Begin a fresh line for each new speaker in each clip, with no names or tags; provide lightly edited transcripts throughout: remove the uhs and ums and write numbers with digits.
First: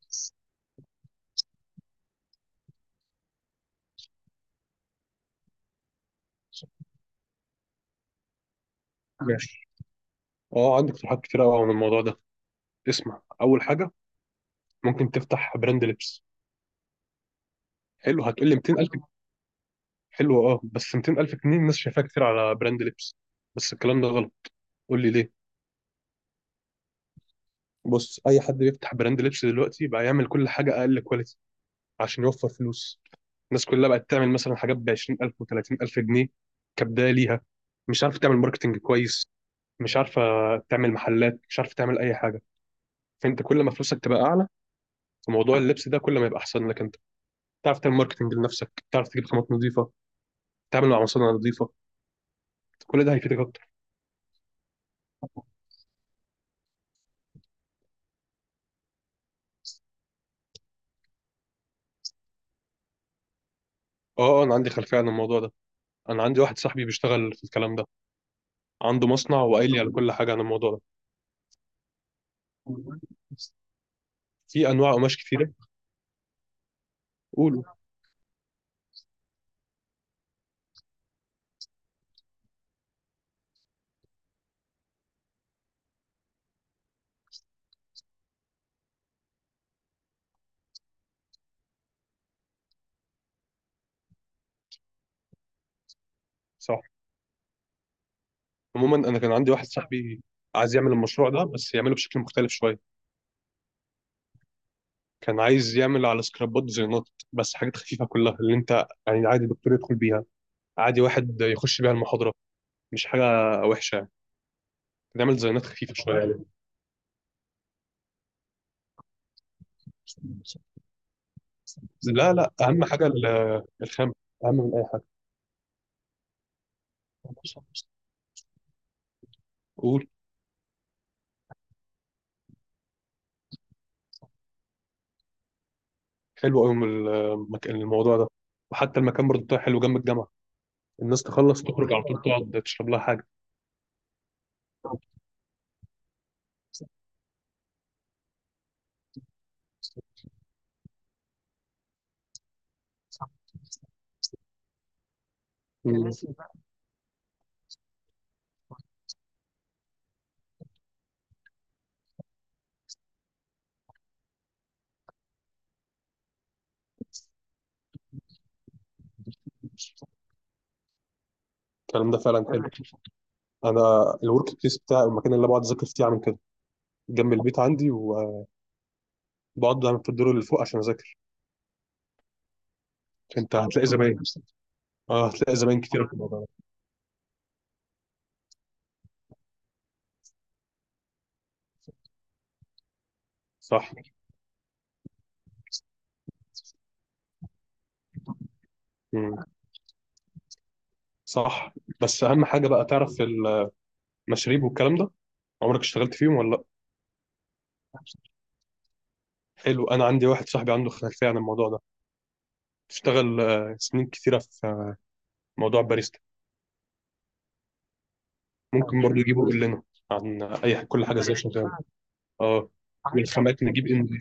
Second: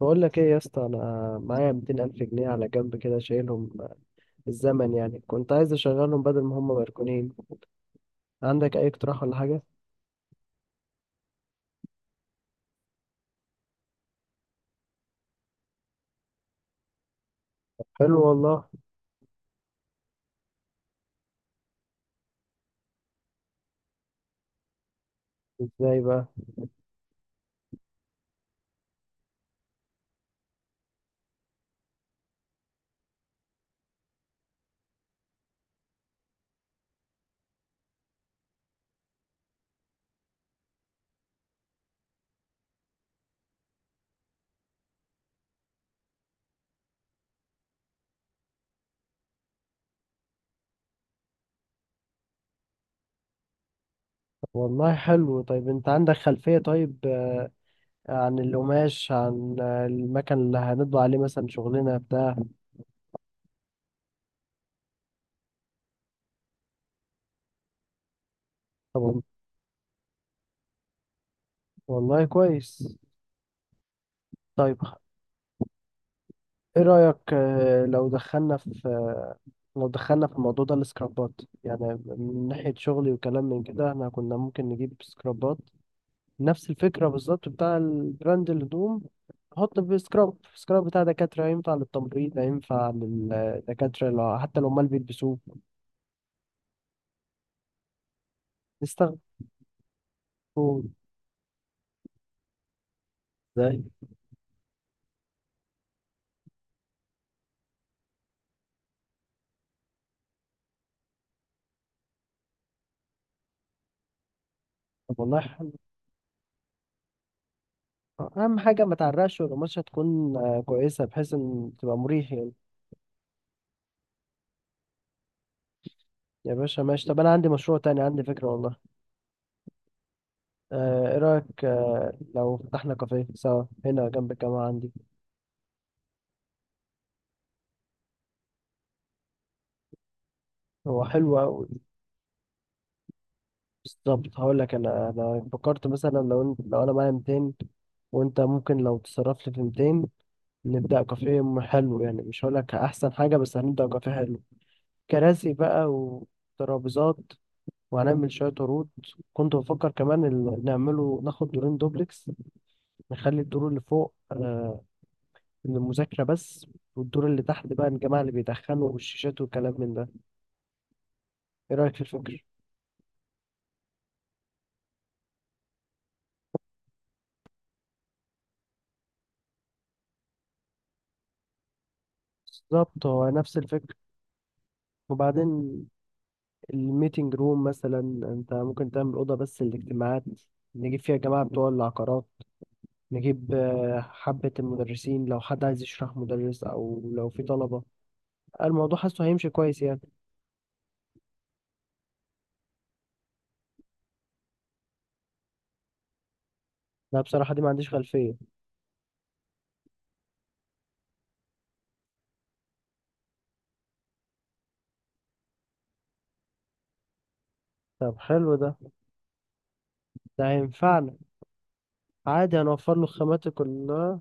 بقول لك ايه يا اسطى؟ انا معايا 200 الف جنيه على جنب، كده شايلهم الزمن، يعني كنت عايز اشغلهم بدل ما هم مركونين. عندك اي اقتراح ولا حاجه؟
ماشي. اه، عندك اقتراحات كتير قوي عن الموضوع ده. اسمع، اول حاجه ممكن تفتح براند لبس.
حلو
حلو، هتقول لي
والله.
200000. حلو، اه بس 200000 جنيه الناس شايفاها كتير على براند لبس، بس الكلام ده غلط. قول لي ليه.
ازاي بقى؟
بص، اي حد بيفتح براند لبس دلوقتي بقى يعمل كل حاجه اقل كواليتي عشان يوفر فلوس. الناس كلها بقت تعمل مثلا حاجات ب 20000 و30000 جنيه كبدايه ليها، مش عارفه تعمل ماركتنج كويس، مش عارفه تعمل محلات، مش عارفه تعمل اي حاجه. فانت كل ما فلوسك تبقى اعلى في موضوع اللبس ده كل ما يبقى احسن لك انت، تعرف تعمل ماركتنج لنفسك، تعرف تجيب خامات نظيفه، تتعامل مع مصانع نظيفه. كل ده هيفيدك اكتر.
والله حلو. طيب انت عندك خلفيه؟ طيب عن القماش، عن المكان اللي هنطبع عليه، مثلا شغلنا بتاع.
اه انا عندي خلفيه عن الموضوع ده. انا عندي واحد صاحبي بيشتغل في الكلام ده، عنده
طب
مصنع وقايل لي على كل حاجه عن الموضوع ده.
والله كويس.
في
طيب
انواع قماش كتيره.
ايه رايك
قولوا.
لو دخلنا في الموضوع ده، السكرابات، يعني من ناحية شغلي وكلام من كده. احنا كنا ممكن نجيب سكرابات نفس الفكرة بالظبط بتاع البراند الهدوم. حط في سكراب سكراب بتاع دكاترة، ينفع للتمريض ينفع للدكاترة، لو حتى لو ما بيلبسوه
صح. عموما
نستخدمه.
انا كان عندي واحد صاحبي عايز يعمل المشروع ده بس يعمله بشكل مختلف شويه.
ازاي؟
كان عايز يعمل على سكرابات ديزاينات، بس حاجات خفيفه كلها، اللي انت يعني عادي الدكتور يدخل بيها، عادي واحد يخش بيها المحاضره، مش حاجه وحشه يعني.
طب
نعمل
والله
ديزاينات
حلو.
خفيفه شويه
أهم حاجة ما تعرقش، والقماشة تكون
يعني.
كويسة، بحيث إن تبقى مريح
لا
يعني.
لا، اهم حاجه الخام اهم من اي حاجه.
يا باشا ماشي. طب أنا عندي مشروع تاني، عندي فكرة والله.
قول.
إيه رأيك لو فتحنا كافيه سوا هنا جنب الجامعة عندي؟
حلو قوي المكان، الموضوع ده. وحتى المكان برضه بتاعه حلو جنب الجامعه.
هو
الناس
حلو
تخلص
أوي.
تخرج على طول تقعد تشرب لها حاجه.
بالظبط. هقول لك انا فكرت مثلا لو انا معايا 200، وانت ممكن لو تصرف لي في 200، نبدا كافيه. حلو يعني، مش هقول لك احسن حاجه، بس هنبدا كافيه حلو. كراسي بقى
مم.
وترابيزات، وهنعمل شويه عروض. كنت بفكر كمان نعمله، ناخد دورين دوبلكس. نخلي الدور اللي فوق للمذاكره بس، والدور اللي تحت بقى الجماعه اللي بيدخنوا والشيشات والكلام من ده. ايه رايك في
الكلام ده
الفكر؟
فعلا حلو. انا الورك بليس بتاعي، المكان اللي بقعد اذاكر فيه، عامل كده جنب البيت عندي، وبقعد دايما في الدور اللي فوق عشان اذاكر.
بالظبط، هو نفس
انت هتلاقي
الفكر.
زباين. اه،
وبعدين
هتلاقي زباين كتير في الموضوع ده.
الميتنج روم مثلا، انت ممكن تعمل اوضه بس للاجتماعات، نجيب فيها جماعه بتوع العقارات، نجيب
صح.
حبه المدرسين، لو حد عايز يشرح مدرس، او لو في طلبه. الموضوع حاسه
مم.
هيمشي كويس يعني.
صح. بس اهم حاجه بقى تعرف المشاريب والكلام ده، عمرك اشتغلت فيهم ولا
لا بصراحه دي ما عنديش
لا؟
خلفيه.
حلو، انا عندي واحد صاحبي عنده خلفيه عن الموضوع ده، اشتغل سنين كتيره في موضوع باريستا.
طب حلو ده،
ممكن برضو يجيبه يقول لنا عن
ده
اي كل
هينفعنا.
حاجه ازاي شغاله.
عادي،
اه،
هنوفر له الخامات
والخامات نجيب ان.
كلها،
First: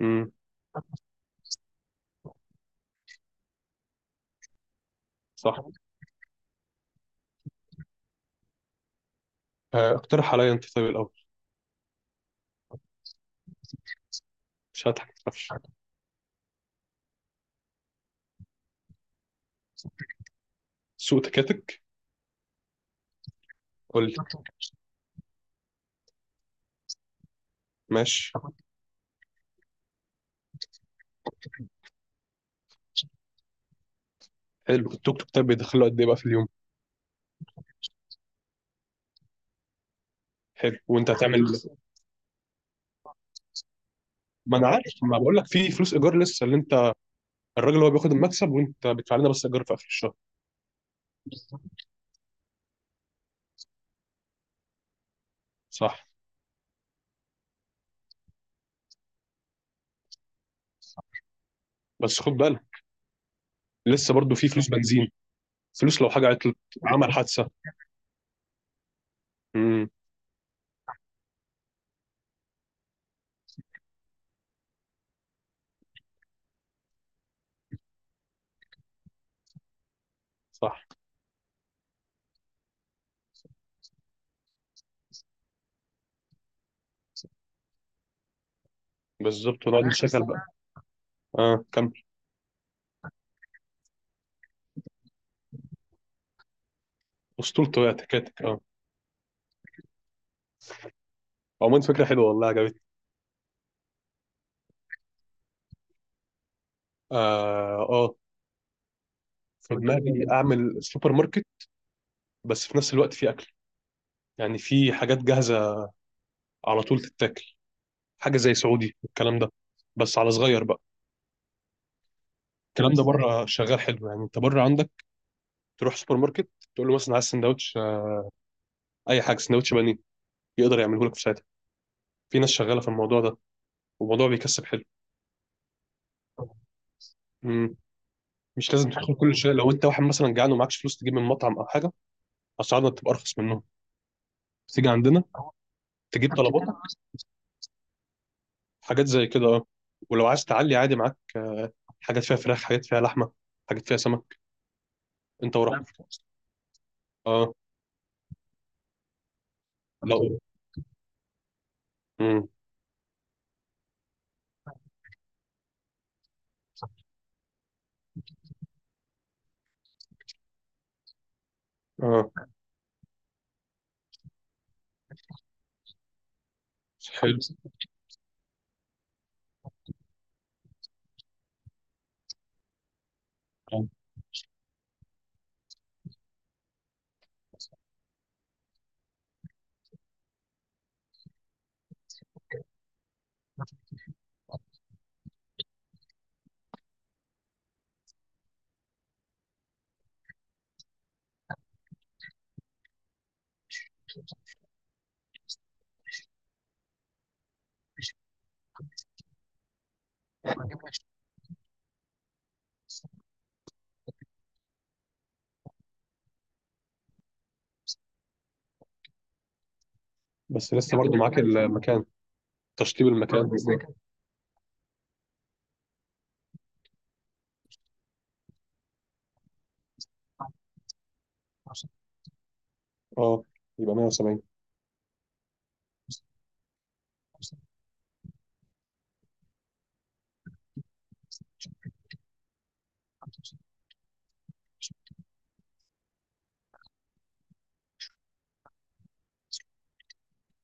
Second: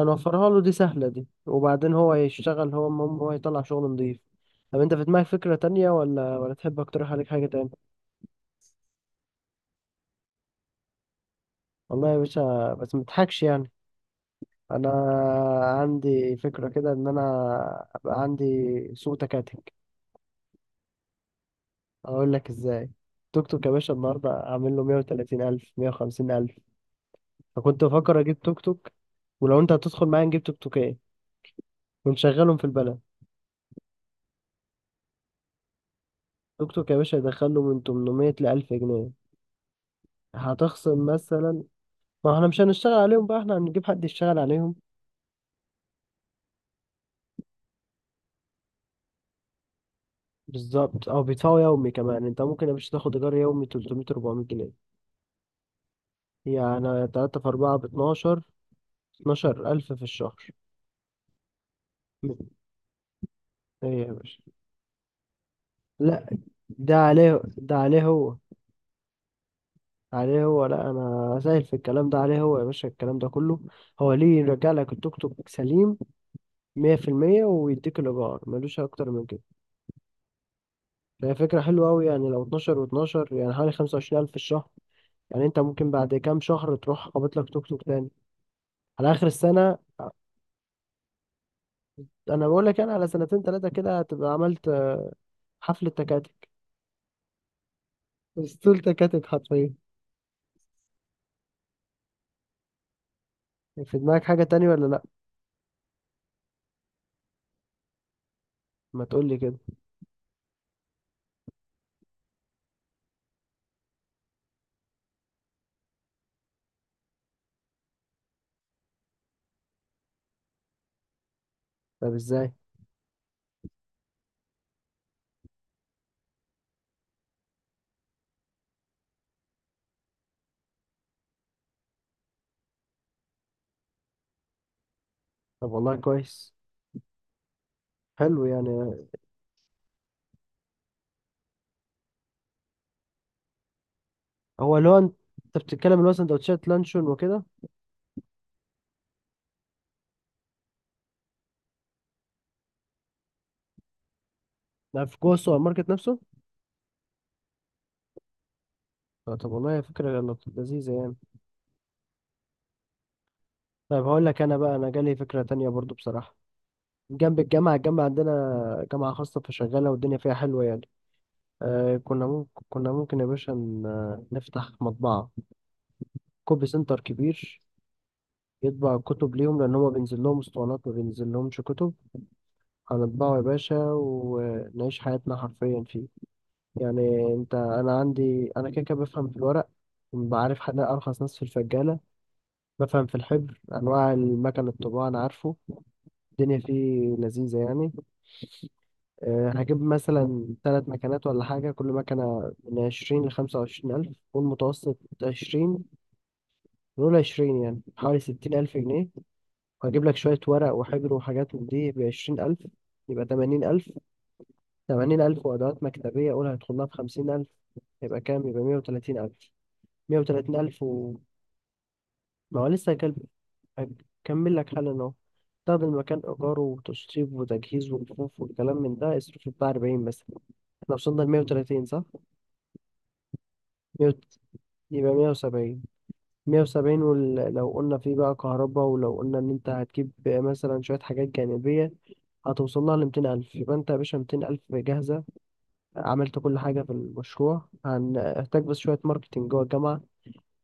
امم.
له، دي سهله دي، وبعدين هو يشتغل. هو المهم هو يطلع شغل نضيف. طب انت في دماغك فكره
صح.
تانية، ولا تحب اقترح عليك حاجه تانية؟
اقترح عليا انت طيب الاول.
والله يا باشا بس متضحكش يعني.
مش
انا
هضحك ما تخافش.
عندي فكرة كده ان انا ابقى عندي سوق تكاتك.
سوق تكاتك.
اقول لك ازاي. توك توك يا باشا
قول لي.
النهارده اعمل له 130 الف، 150 الف. فكنت بفكر
ماشي.
اجيب توك توك، ولو انت هتدخل معايا نجيب توك توكين ونشغلهم في البلد.
حلو التوك توك. طيب بيدخله قد ايه بقى في اليوم؟
توك توك يا باشا يدخل له من 800 ل 1000 جنيه.
حلو،
هتخصم
وانت هتعمل.
مثلا. ما احنا مش هنشتغل عليهم بقى، احنا هنجيب حد يشتغل
ما انا
عليهم.
عارف، ما بقول لك في فلوس ايجار لسه، اللي انت الراجل هو بياخد المكسب وانت بتدفع لنا بس ايجار في اخر الشهر.
بالظبط. او بيدفعوا يومي كمان، انت ممكن يا باشا تاخد ايجار يومي 300 400 جنيه،
صح.
يعني 3 في 4 ب 12، 12,000 في الشهر.
بس خد
ايه
بالك،
يا
لسه برضو
باشا؟
في فلوس بنزين، فلوس لو
لا،
حاجة عطلت،
ده
عمل
عليه
حادثة.
ده عليه هو،
امم.
عليه هو. لا انا سائل في الكلام ده، عليه هو يا باشا الكلام ده كله. هو ليه؟ يرجع لك التوك توك سليم 100%، ويديك الايجار، ملوش اكتر من كده.
صح.
فهي فكره حلوه قوي يعني. لو 12 و12 يعني حوالي 25,000 في الشهر، يعني انت ممكن بعد كام شهر تروح قابض لك توك توك تاني، على اخر
بالظبط
السنه.
ونقعد نشغل بقى. اه كمل.
انا بقول لك انا، على سنتين ثلاثه كده هتبقى عملت حفله تكاتك،
اسطورته، هي تكاتك اه.
اسطول تكاتك حرفيا.
عموما فكرة حلوة والله، عجبتني.
في دماغك حاجه تانية ولا لا؟
اه اه.
ما تقول لي كده.
في دماغي اعمل سوبر ماركت، بس في نفس الوقت في اكل، يعني في حاجات جاهزة على طول تتاكل، حاجة زي سعودي والكلام ده، بس على صغير بقى.
طب ازاي؟
الكلام ده بره شغال حلو. يعني انت بره عندك، تروح سوبر ماركت تقول له مثلا عايز سندوتش، اي حاجة، سندوتش بانيه يقدر يعمله لك في ساعتها. في ناس شغالة في الموضوع ده والموضوع بيكسب حلو.
طب والله كويس. حلو
مش لازم
يعني.
تدخل كل شيء. لو انت واحد مثلا جعان ومعكش فلوس تجيب من مطعم او حاجه، اسعارنا بتبقى ارخص منهم،
هو اللي
تيجي
هو انت
عندنا
بتتكلم، اللي هو
تجيب طلبات،
سندوتشات لانشون وكده؟
حاجات زي كده اه. ولو عايز تعلي عادي، معاك حاجات فيها فراخ، حاجات فيها لحمه، حاجات فيها سمك.
ده في جوه
انت
السوبر ماركت
وراحتك.
نفسه؟
اه.
طب والله فكرة
لو.
لذيذة يعني.
امم.
طيب هقول لك انا بقى، انا جالي فكرة تانية برضو بصراحة. جنب الجامعة، الجامعة عندنا جامعة خاصة فشغالة والدنيا فيها حلوة يعني. آه كنا
اه.
ممكن كنا ممكن يا باشا نفتح مطبعة، كوبي سنتر
حلو.
كبير، يطبع الكتب ليهم، لأن هما بينزل لهم اسطوانات ما بينزل لهمش كتب. هنطبعه يا باشا
آه.
ونعيش حياتنا حرفيا فيه. يعني انت، انا عندي انا كده كده بفهم في الورق، بعرف حد ارخص ناس في الفجالة، بفهم في الحبر، انواع المكن الطباعة انا عارفه. الدنيا فيه لذيذة يعني. أه هجيب مثلا ثلاث مكنات ولا حاجة، كل مكنة من عشرين لخمسة وعشرين ألف، والمتوسط عشرين. نقول عشرين، يعني حوالي ستين ألف جنيه. وهجيب لك شوية ورق وحبر وحاجات من دي بعشرين ألف، يبقى تمانين ألف. تمانين ألف وأدوات مكتبية، قول هيدخلها في خمسين ألف. يبقى كام؟ يبقى مية وتلاتين ألف. مية وتلاتين
بس
ألف
لسه
و.
برضه معاك المكان،
ما هو لسه
تشطيب المكان.
هكمل لك حالا أهو. تاخد المكان إيجاره وتشطيب وتجهيز ورفوف والكلام من ده، اصرف بتاع أربعين بس. احنا وصلنا لمية وتلاتين صح؟
اه يبقى
مية وت-
170.
يبقى مية وسبعين. مية وسبعين، ولو قلنا فيه بقى كهرباء، ولو قلنا إن أنت هتجيب مثلا شوية حاجات جانبية، هتوصل لها لميتين ألف. يبقى أنت يا باشا ميتين ألف جاهزة، عملت كل حاجة في المشروع. هنحتاج بس شوية ماركتينج جوه الجامعة.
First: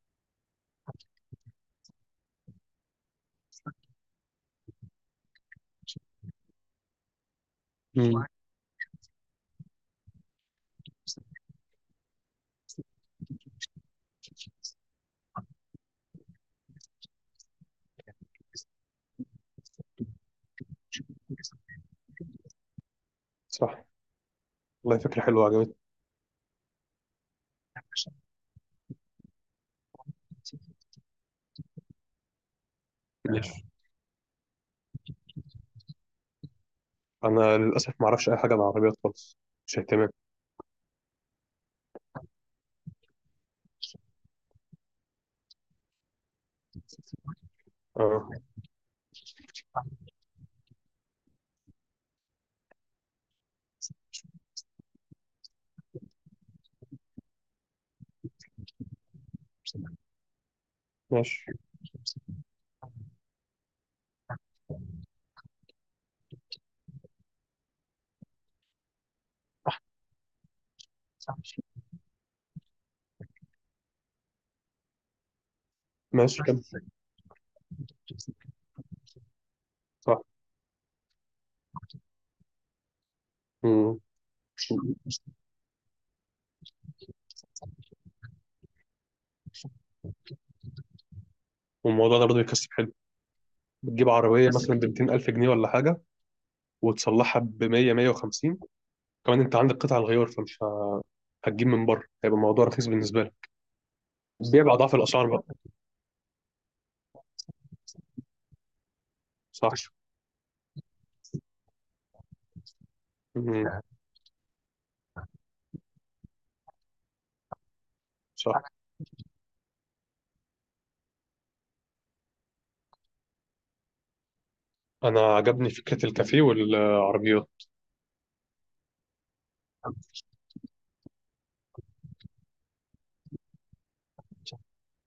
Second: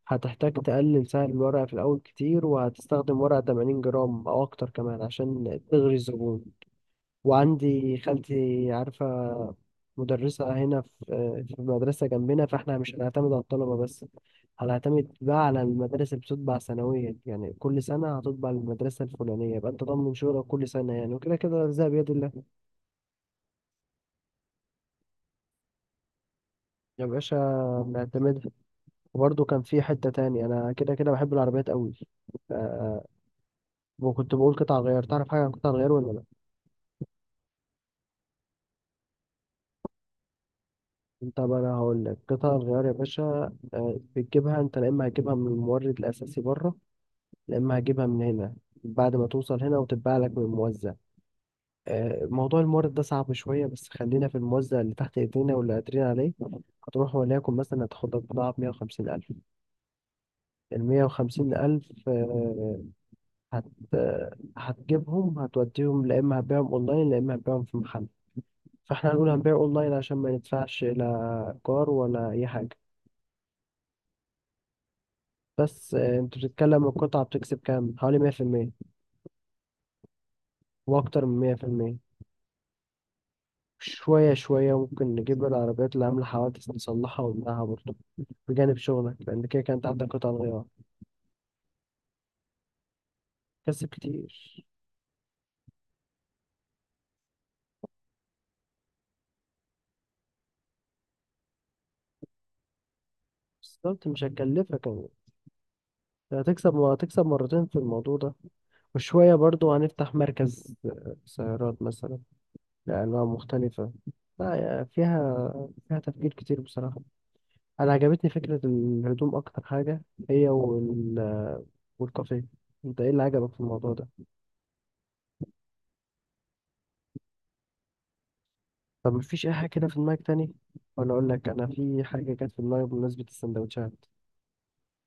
هتحتاج تقلل سعر الورقة في الأول كتير، وهتستخدم ورقة 80 جرام أو أكتر كمان عشان تغري الزبون. وعندي
امم.
خالتي عارفة مدرسة هنا في، في مدرسة جنبنا، فاحنا مش هنعتمد على الطلبة بس، هنعتمد بقى على المدارس اللي بتطبع سنويا. يعني كل سنة هتطبع المدرسة الفلانية، يبقى أنت ضامن شغلك كل سنة يعني، وكده كده الرزق بيد الله.
صح. والله فكره حلوه عجبتني.
يا باشا بنعتمدها. وبرضه كان في حتة تاني، أنا كده كده بحب العربيات أوي. آه،
ماشي.
وكنت بقول قطع الغيار. تعرف حاجة عن قطع الغيار ولا لأ؟
انا للاسف ما اعرفش اي حاجه عن العربيات خالص، مش اهتمام.
أنت بقى، أنا هقول لك قطع الغيار يا باشا. بتجيبها أنت، لا إما هتجيبها من المورد الأساسي بره، لا إما هتجيبها من
اه.
هنا بعد ما توصل هنا وتتباع لك من الموزع. موضوع المورد ده صعب شوية، بس خلينا في الموزع اللي تحت إيدينا واللي قادرين عليه. هتروح وليكن مثلا هتاخد لك بضاعة بمية وخمسين ألف. المية
ماشي.
وخمسين ألف آه، هت آه، هتجيبهم، هتوديهم، لا إما هتبيعهم أونلاين، لا إما هتبيعهم في محل. فاحنا هنقول هنبيع اونلاين عشان ما ندفعش لا ايجار ولا اي حاجه. بس انت
ماشي كمل.
بتتكلم القطعه بتكسب كام؟ حوالي 100%،
صح.
واكتر من 100%.
مم.
شويه شويه ممكن نجيب العربيات اللي عامله حوادث، نصلحها ونبيعها برضه بجانب شغلك، لان كده كانت عندك قطع غيار.
والموضوع ده برضه بيكسب حلو.
كسب
بتجيب عربية
كتير.
مثلا ب 200000 جنيه ولا حاجة، وتصلحها ب 100 150. كمان أنت عندك قطع الغيار، فمش هتجيب من بره، هيبقى الموضوع رخيص بالنسبة لك.
بالظبط، مش
بيع
هتكلفك
بأضعاف
يعني.
الأسعار بقى.
هتكسب هتكسب مرتين في الموضوع ده. وشوية برضو
صح.
هنفتح مركز سيارات مثلا لأنواع
مم.
مختلفة. لا يا- فيها، فيها تفكير كتير بصراحة. انا عجبتني فكره
صح.
الهدوم اكتر حاجه، هي والكافيه. انت ايه اللي عجبك في الموضوع ده؟
أنا عجبني فكرة الكافيه والعربيات.
طب مفيش اي حاجه كده في دماغك تاني؟ ولا اقول لك انا في حاجه كانت في دماغي بمناسبه السندوتشات.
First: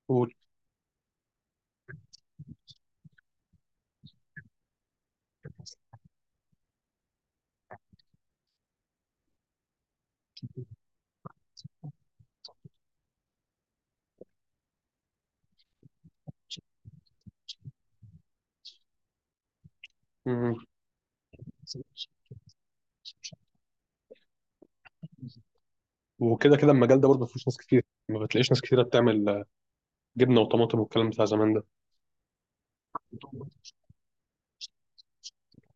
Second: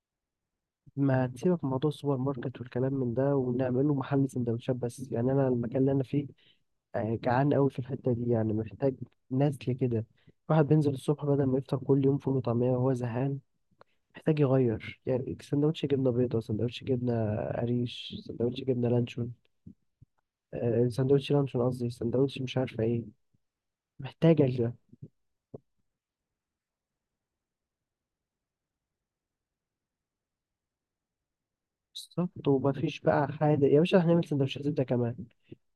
قول.
ما تسيبك من موضوع السوبر ماركت والكلام من ده ونعمله محل سندوتشات بس. يعني انا المكان اللي انا فيه جعان قوي في الحته دي، يعني محتاج. نسل كده، واحد بينزل الصبح بدل ما يفطر كل يوم فول وطعميه وهو زهقان، محتاج يغير يعني. سندوتش جبنه بيضاء، سندوتش جبنه قريش، سندوتش جبنه لانشون،
مم.
سندوتش لانشون قصدي، سندوتش مش عارفة ايه. محتاجة كده.
وكده كده المجال ده برضه ما فيهوش ناس كتير، ما بتلاقيش ناس كتيرة بتعمل جبنة وطماطم والكلام بتاع زمان ده.
بالظبط. ومفيش بقى حادق يا باشا، هنعمل سندوتشات زبدة كمان.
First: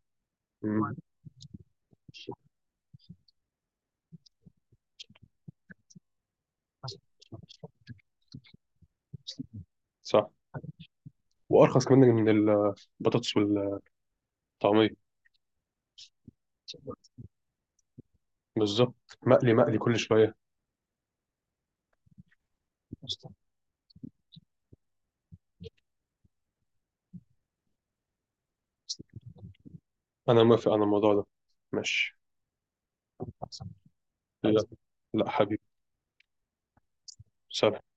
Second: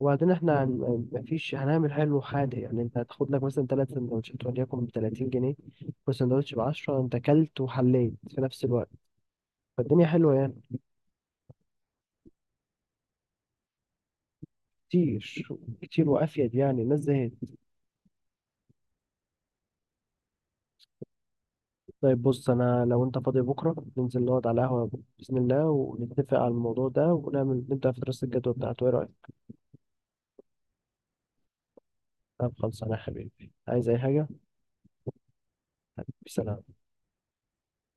وبعدين احنا
مم.
مفيش، هنعمل حلو حادق يعني. انت هتاخد لك مثلا تلات سندوتشات وليكن ب 30 جنيه، والسندوتش ب 10. انت كلت وحليت في نفس الوقت، فالدنيا
صح.
حلوة يعني.
وأرخص كمان من البطاطس والطعمية.
كتير، كتير وافيد يعني، الناس زهقت.
بالظبط، مقلي مقلي كل شوية.
طيب بص، انا لو انت فاضي بكرة ننزل نقعد على القهوة بإذن الله، ونتفق على الموضوع ده، ونعمل نبدأ في دراسة الجدوى بتاعته. ايه رأيك؟
أنا موافق على الموضوع ده. ماشي.
طب خلصانة يا حبيبي. عايز اي حاجة؟
لا. لا حبيبي.
سلام.
سلام.